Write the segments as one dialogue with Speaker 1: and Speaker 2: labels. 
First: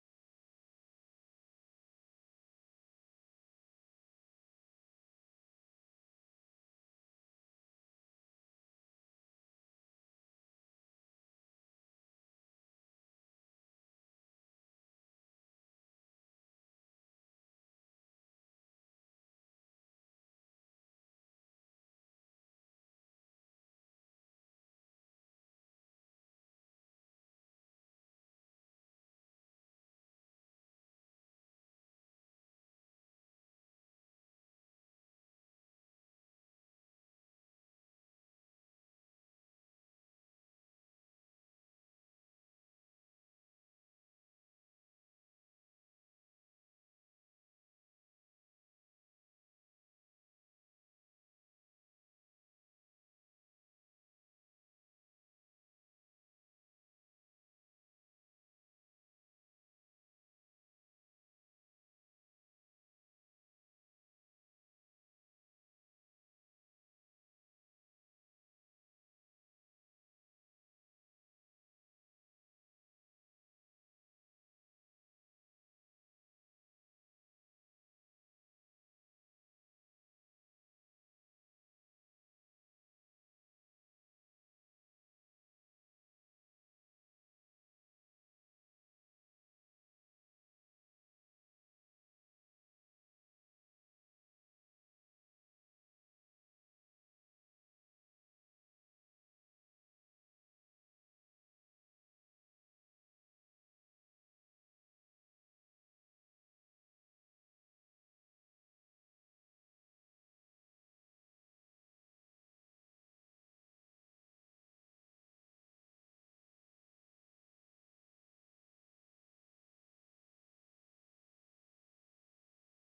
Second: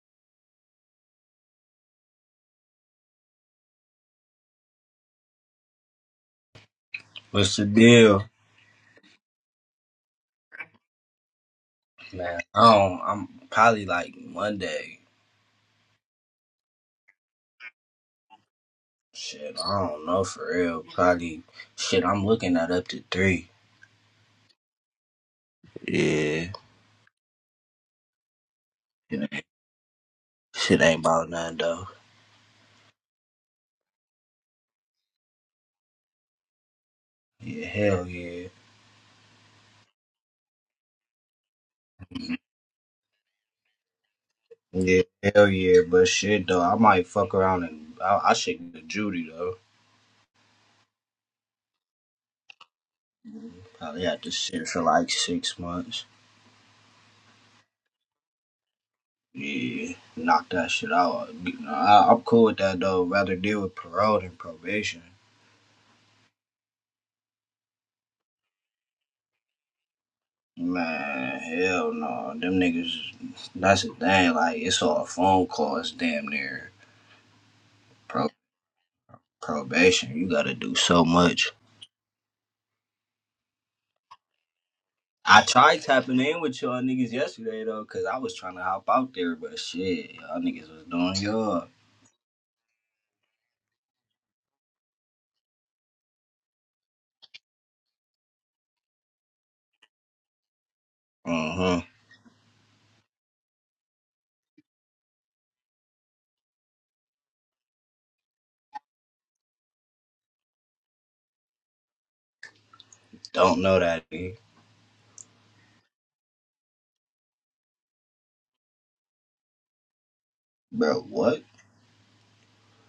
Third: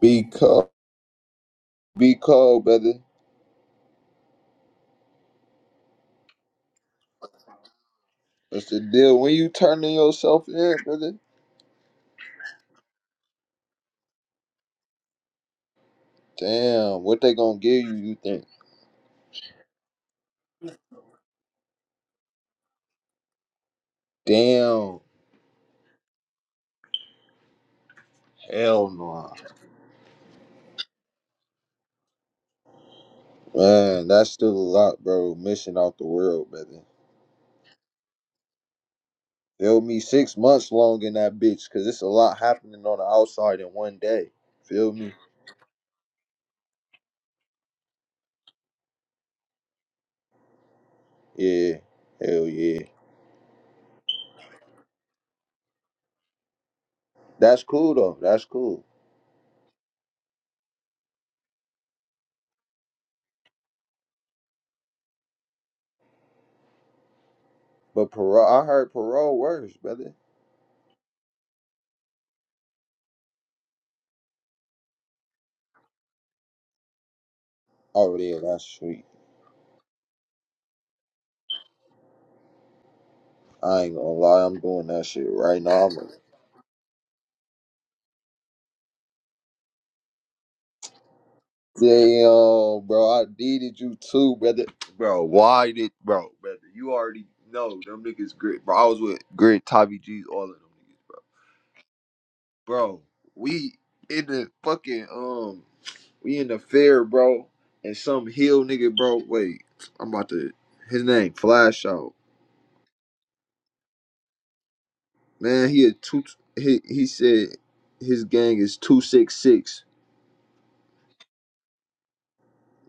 Speaker 1: Be cold. Be cold, brother.
Speaker 2: What's the deal?
Speaker 1: What's the deal? When you turning yourself in, brother?
Speaker 2: Man, I don't, I'm probably like Monday.
Speaker 1: Damn, what they gonna give you, you think?
Speaker 2: Shit, I don't know for real. Probably, shit, I'm looking at up to three.
Speaker 1: Damn.
Speaker 2: Yeah.
Speaker 1: Hell no.
Speaker 2: Shit ain't about nothing though.
Speaker 1: Man, that's still a lot, bro. Missing out the world, brother.
Speaker 2: Yeah, hell yeah.
Speaker 1: Feel me? Six months long in that bitch, cause it's a lot happening on the outside in one day. Feel
Speaker 2: Yeah,
Speaker 1: me?
Speaker 2: hell yeah. But shit though, I might fuck around and I, I should get to Judy though.
Speaker 1: Yeah. Hell yeah.
Speaker 2: Probably had to shit for like six months.
Speaker 1: That's cool though. That's cool.
Speaker 2: Yeah, knock that shit out. Nah, I, I'm cool with that though. Rather deal with parole than probation.
Speaker 1: But parole I heard parole worse, brother.
Speaker 2: Man, hell no. Them niggas, that's the thing. Like, it's all phone calls, damn near.
Speaker 1: Oh
Speaker 2: Pro-
Speaker 1: yeah, that's sweet.
Speaker 2: probation, you gotta do so much.
Speaker 1: I ain't gonna lie, I'm doing that shit
Speaker 2: I
Speaker 1: right
Speaker 2: tried
Speaker 1: now. I'm gonna
Speaker 2: tapping in with y'all niggas yesterday, though, because I was trying to hop out there, but shit, y'all niggas was doing y'all.
Speaker 1: Damn, bro, I needed you too, brother. Bro, why did bro, brother? You already know them niggas grit, bro. I was with grit, Tommy G's, all of them niggas, bro.
Speaker 2: Uh huh.
Speaker 1: Bro, we in the fucking um, we in the fair, bro, and some hill nigga, bro. Wait, I'm about to his name Flash out,
Speaker 2: Don't know that, dude.
Speaker 1: man. He a two. He he said his gang is two six six.
Speaker 2: Bro, what?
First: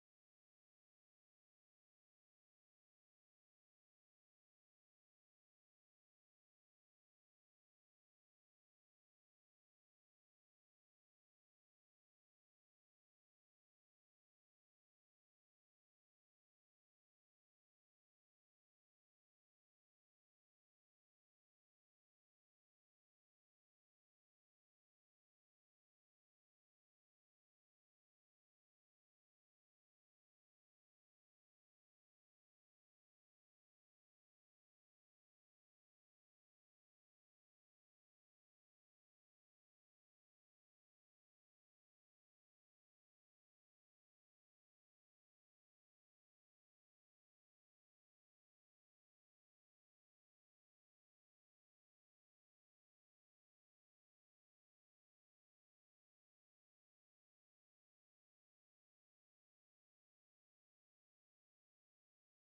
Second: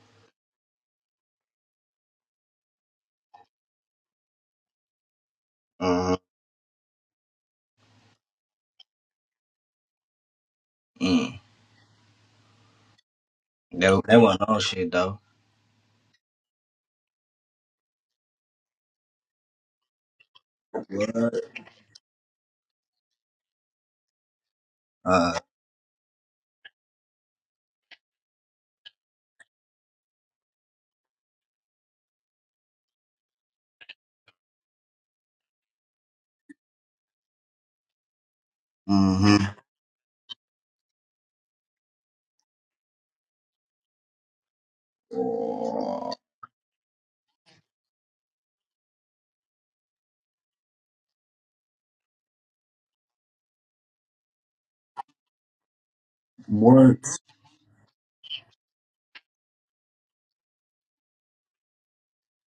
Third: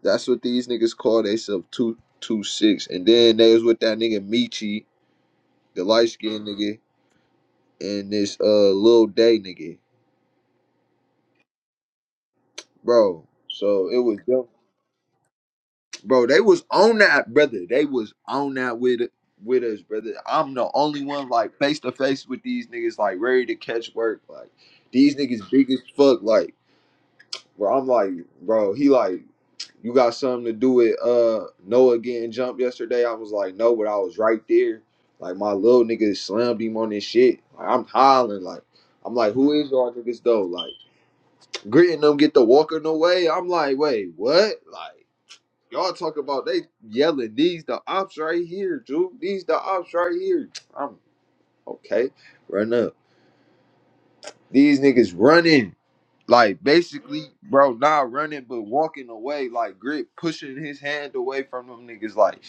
Speaker 1: That's what these niggas call themselves two two six. And then they was with that nigga Michi the
Speaker 2: Uh
Speaker 1: light
Speaker 2: huh.
Speaker 1: skinned nigga. and this uh little day nigga,
Speaker 2: Mm.
Speaker 1: bro. So it
Speaker 2: That, that
Speaker 1: was them,
Speaker 2: wasn't no shit, though.
Speaker 1: bro. They was on that, brother. They was on that with with us, brother. I'm the only
Speaker 2: What?
Speaker 1: one like face to face with these niggas, like ready to catch work. Like these
Speaker 2: Uh,
Speaker 1: niggas big as fuck. Like, bro, I'm like, bro. He like, you got something to do with uh Noah getting jumped yesterday? I was like, no, but I was right there. Like my little nigga slammed him on his shit. Like, I'm hollering. Like I'm like,
Speaker 2: mm
Speaker 1: who is y'all niggas though? Like. Gritting them get to walking away. I'm like, wait, what? Like, y'all
Speaker 2: hmm.
Speaker 1: talk about they yelling, these the ops right here, dude. These the ops right here. I'm okay. Run up. These niggas running. Like
Speaker 2: what?
Speaker 1: basically, bro, not running but walking away, like grit pushing his hand away from them niggas. Like,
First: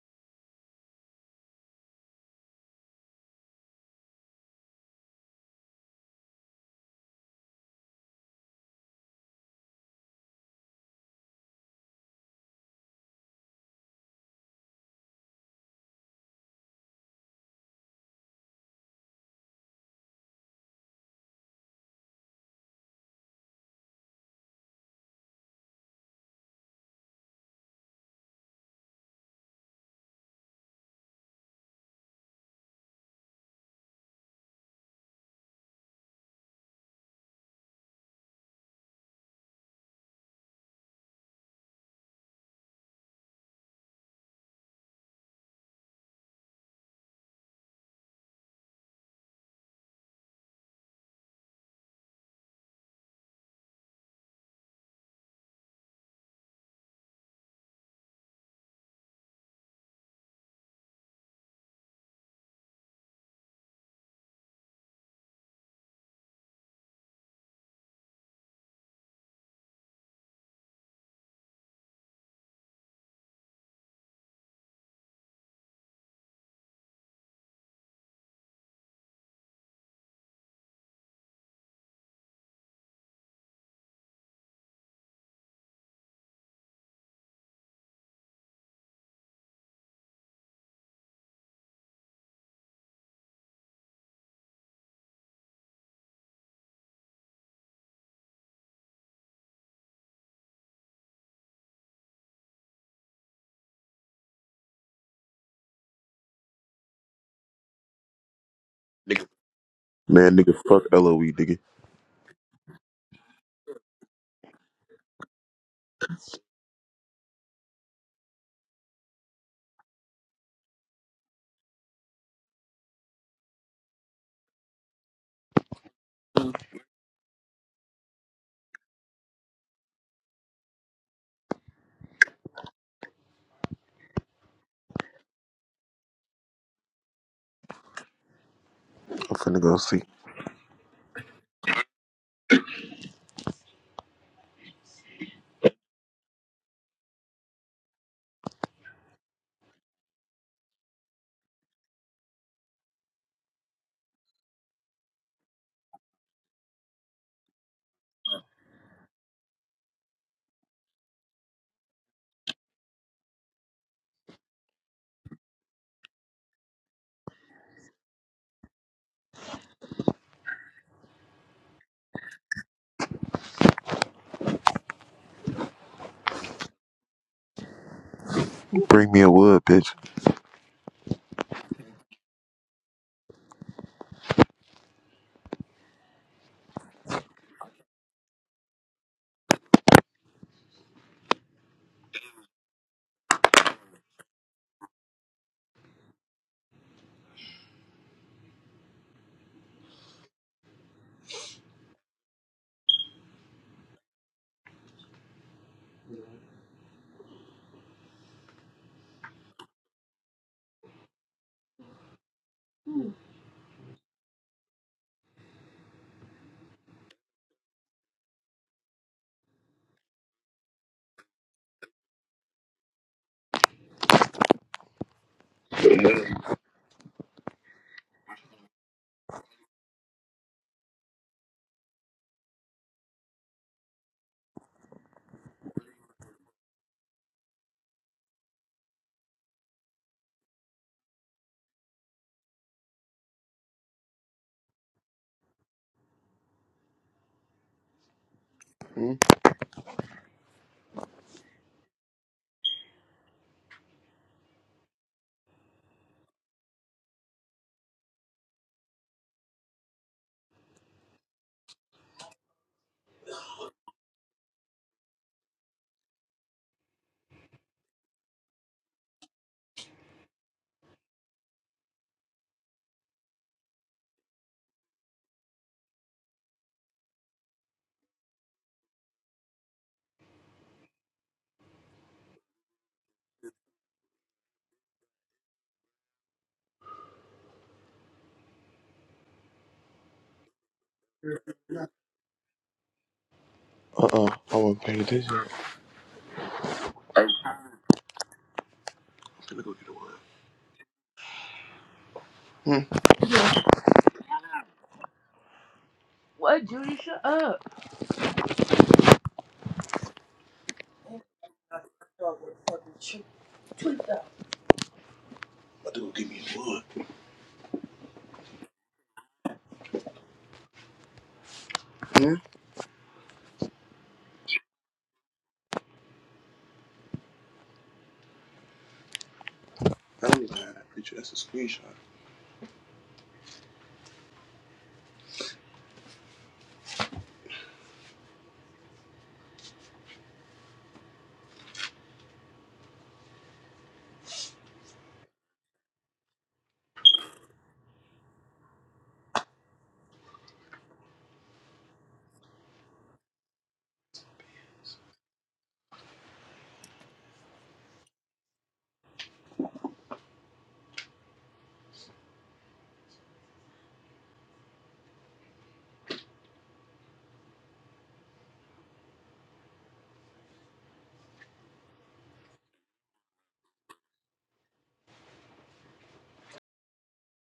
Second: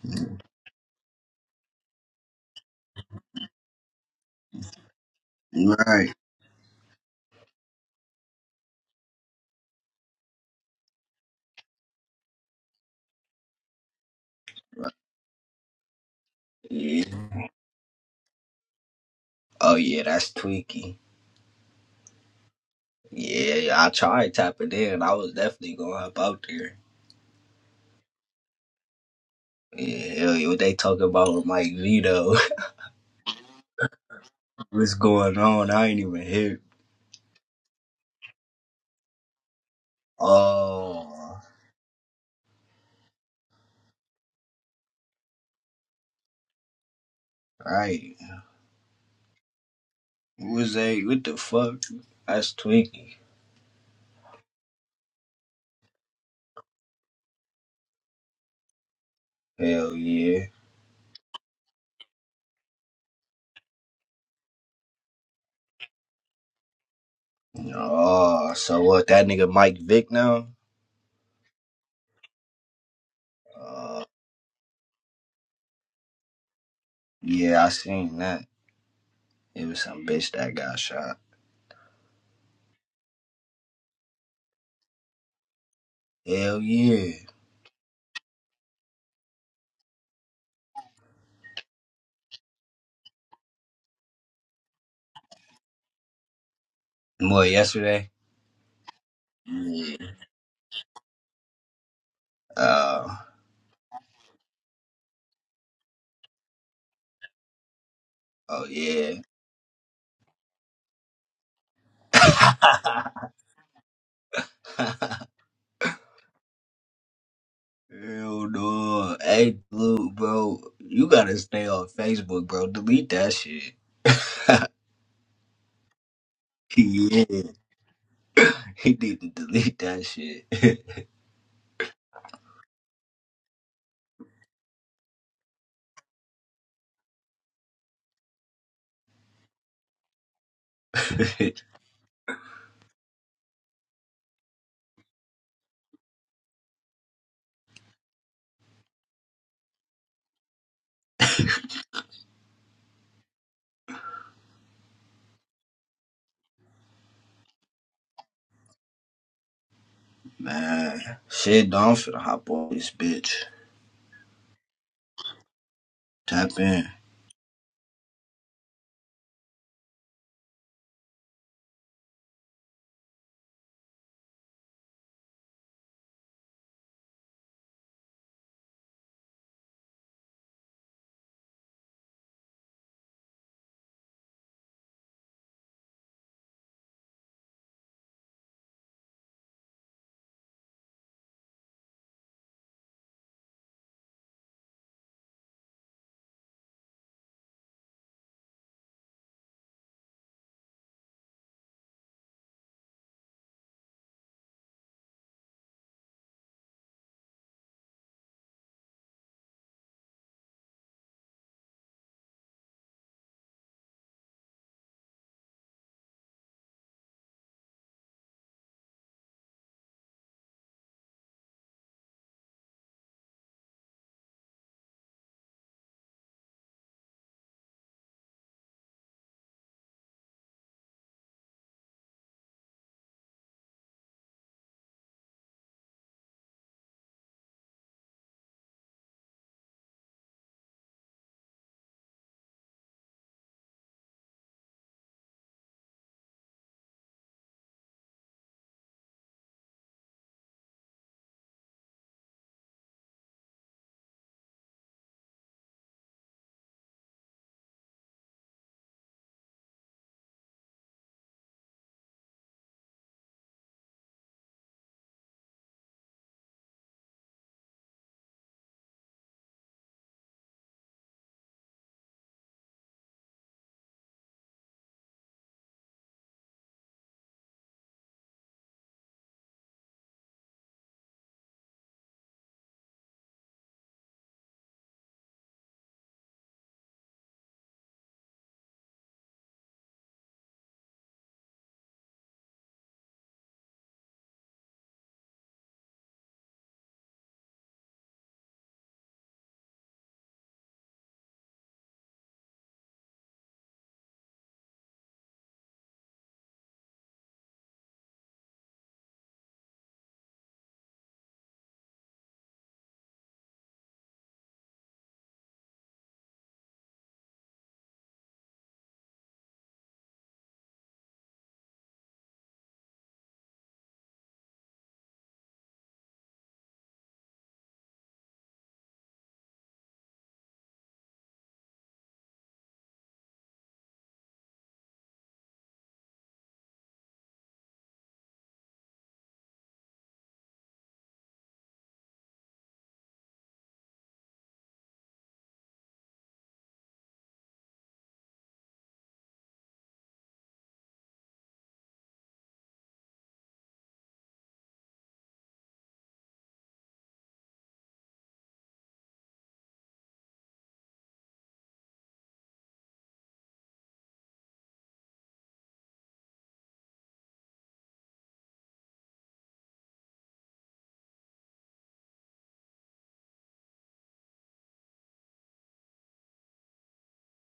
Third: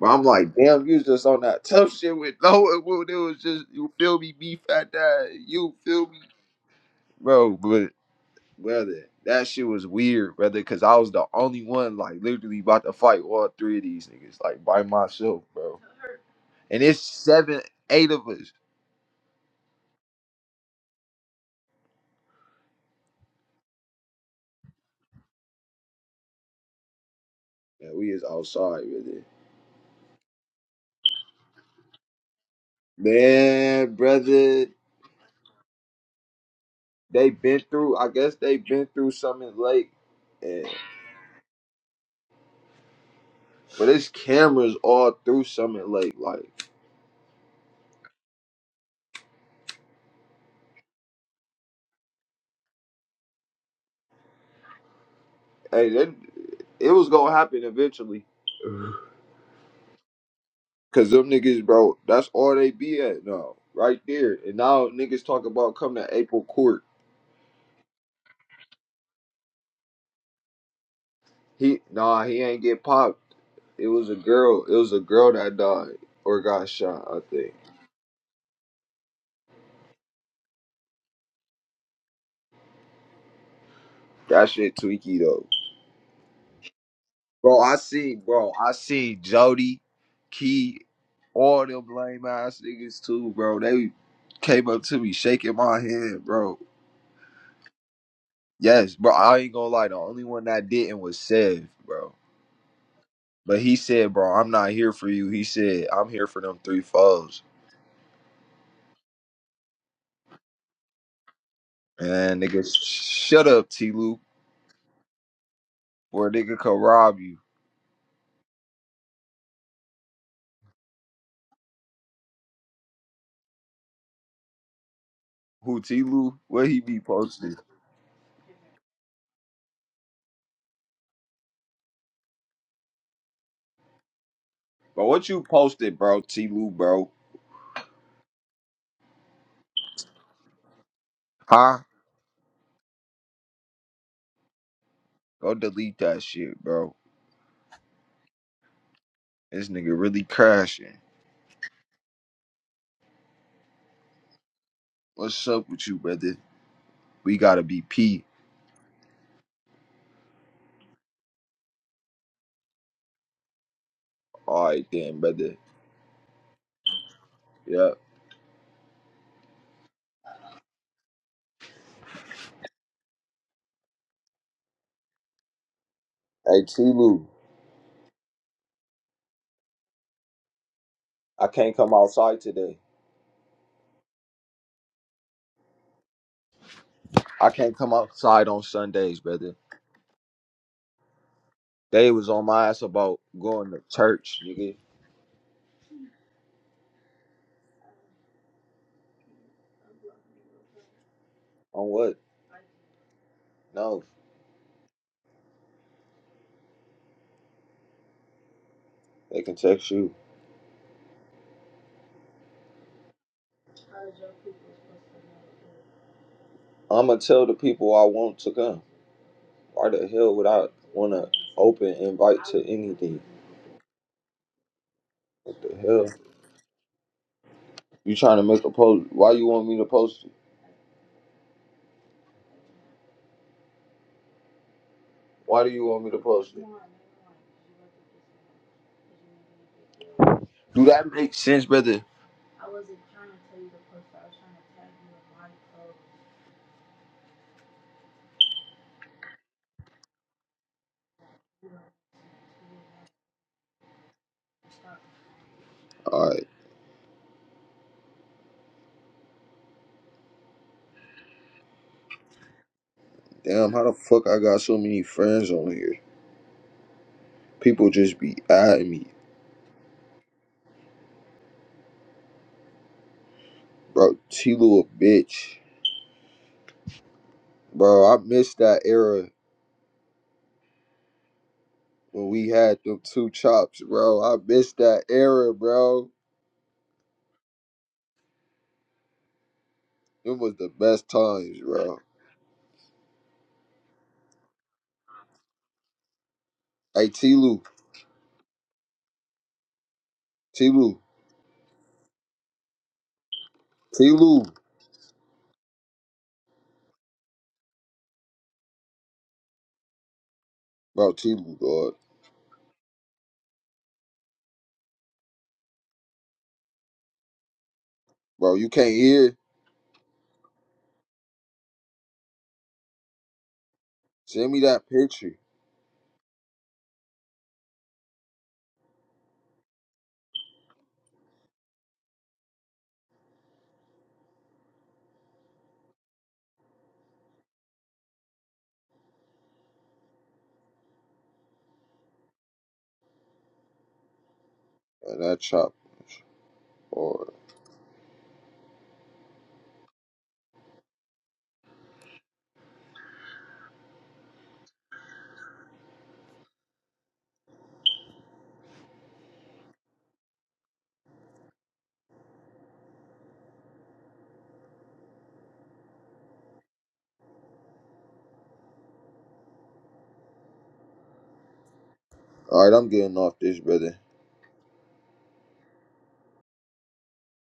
Speaker 1: but I'm like, damn, you was just on that tough shit with no, it was just you feel me, beef at that, you feel
Speaker 2: Right.
Speaker 1: me, bro. but. Brother, that shit was weird, brother, because I was the only one, like, literally about to fight all three of these niggas, like, by myself, bro. And it's
Speaker 2: Yeah.
Speaker 1: seven, eight of us.
Speaker 2: Oh, yeah, that's tweaky. Yeah, I tried tapping in. I was definitely gonna hop out there.
Speaker 1: Man, we is outside, brother.
Speaker 2: Yeah, hell yeah, what they talking about with Mike Vito?
Speaker 1: Man, brother,
Speaker 2: What's going on? I ain't even here.
Speaker 1: they been through, I guess they been through Summit Lake. And,
Speaker 2: Oh,
Speaker 1: but it's cameras all through Summit Lake. Like,
Speaker 2: right. Who was that? What the fuck? That's Twinkie.
Speaker 1: hey, that, it was going to happen eventually.
Speaker 2: Hell yeah.
Speaker 1: Cause them niggas, bro, that's all they be at now, right there. And now niggas talk about coming to April court.
Speaker 2: Oh, so what? That nigga Mike Vick now?
Speaker 1: He nah, he ain't get popped. It
Speaker 2: Uh,
Speaker 1: was a girl. It was a girl that died or got shot. I think
Speaker 2: yeah, I seen that. It was some bitch that got shot.
Speaker 1: that shit tweaky though.
Speaker 2: Hell yeah.
Speaker 1: Bro, I see, bro, I see Jody, Key, all them lame ass niggas too, bro. They came up to me shaking my hand, bro.
Speaker 2: What yesterday?
Speaker 1: Yes, bro. I ain't gonna lie. The
Speaker 2: Yeah.
Speaker 1: only one that didn't was Sev, bro.
Speaker 2: Uh,
Speaker 1: But he said, bro, I'm not here for you. He said, I'm here for them three foes.
Speaker 2: oh yeah.
Speaker 3: Nigga. Man, nigga, fuck LOE, nigga.
Speaker 1: And nigga, shut up, T Loop, or a nigga could rob you.
Speaker 2: Hell no. Hey, Blue, bro, you gotta stay on Facebook, bro. Delete that shit.
Speaker 1: Who T Lou? Where he be
Speaker 2: Yeah,
Speaker 1: posted?
Speaker 2: he need to delete that shit.
Speaker 1: But what you posted, bro, T Lou, bro?
Speaker 3: I'm finna go see.
Speaker 1: Huh? Go delete that shit, bro. This nigga really crashing. What's up with you, brother? We gotta be P.
Speaker 2: Man, shit, Don finna hop on this bitch.
Speaker 1: Alright then, brother.
Speaker 2: Tap in.
Speaker 1: Yeah. Hey T Lou,
Speaker 3: Bring me a wood, bitch.
Speaker 1: I can't come outside today. I can't come outside on Sundays, brother. They was on my ass about going to church, nigga. On what? No. They can text you. I'ma tell the people I want to come. Why the hell would I want to open invite to anything? What the hell? You trying to make a post? Why you want me to post it? Why do you want me to post it? Do that make sense, brother?
Speaker 3: Hmm?
Speaker 1: All right, damn. How the fuck I got so many friends on here? People just be adding me, bro. T Lou a bitch, bro. I miss that era when we had them two chops, bro. I miss that era, bro. It was the best times, bro.
Speaker 3: Uh uh I wasn't paying attention. I'm
Speaker 1: Hey, T Lou,
Speaker 3: finna go get a wood.
Speaker 1: T Lou. T Lou,
Speaker 3: What, Judy? Shut up.
Speaker 1: bro, T Lou, dog.
Speaker 3: I'm My go get me a wood.
Speaker 1: Bro, you can't hear.
Speaker 3: Hmm?
Speaker 1: Send me that picture
Speaker 3: I don't even have that picture. That's a screenshot.
Speaker 1: and that chop. Or, all right, I'm getting off this, brother.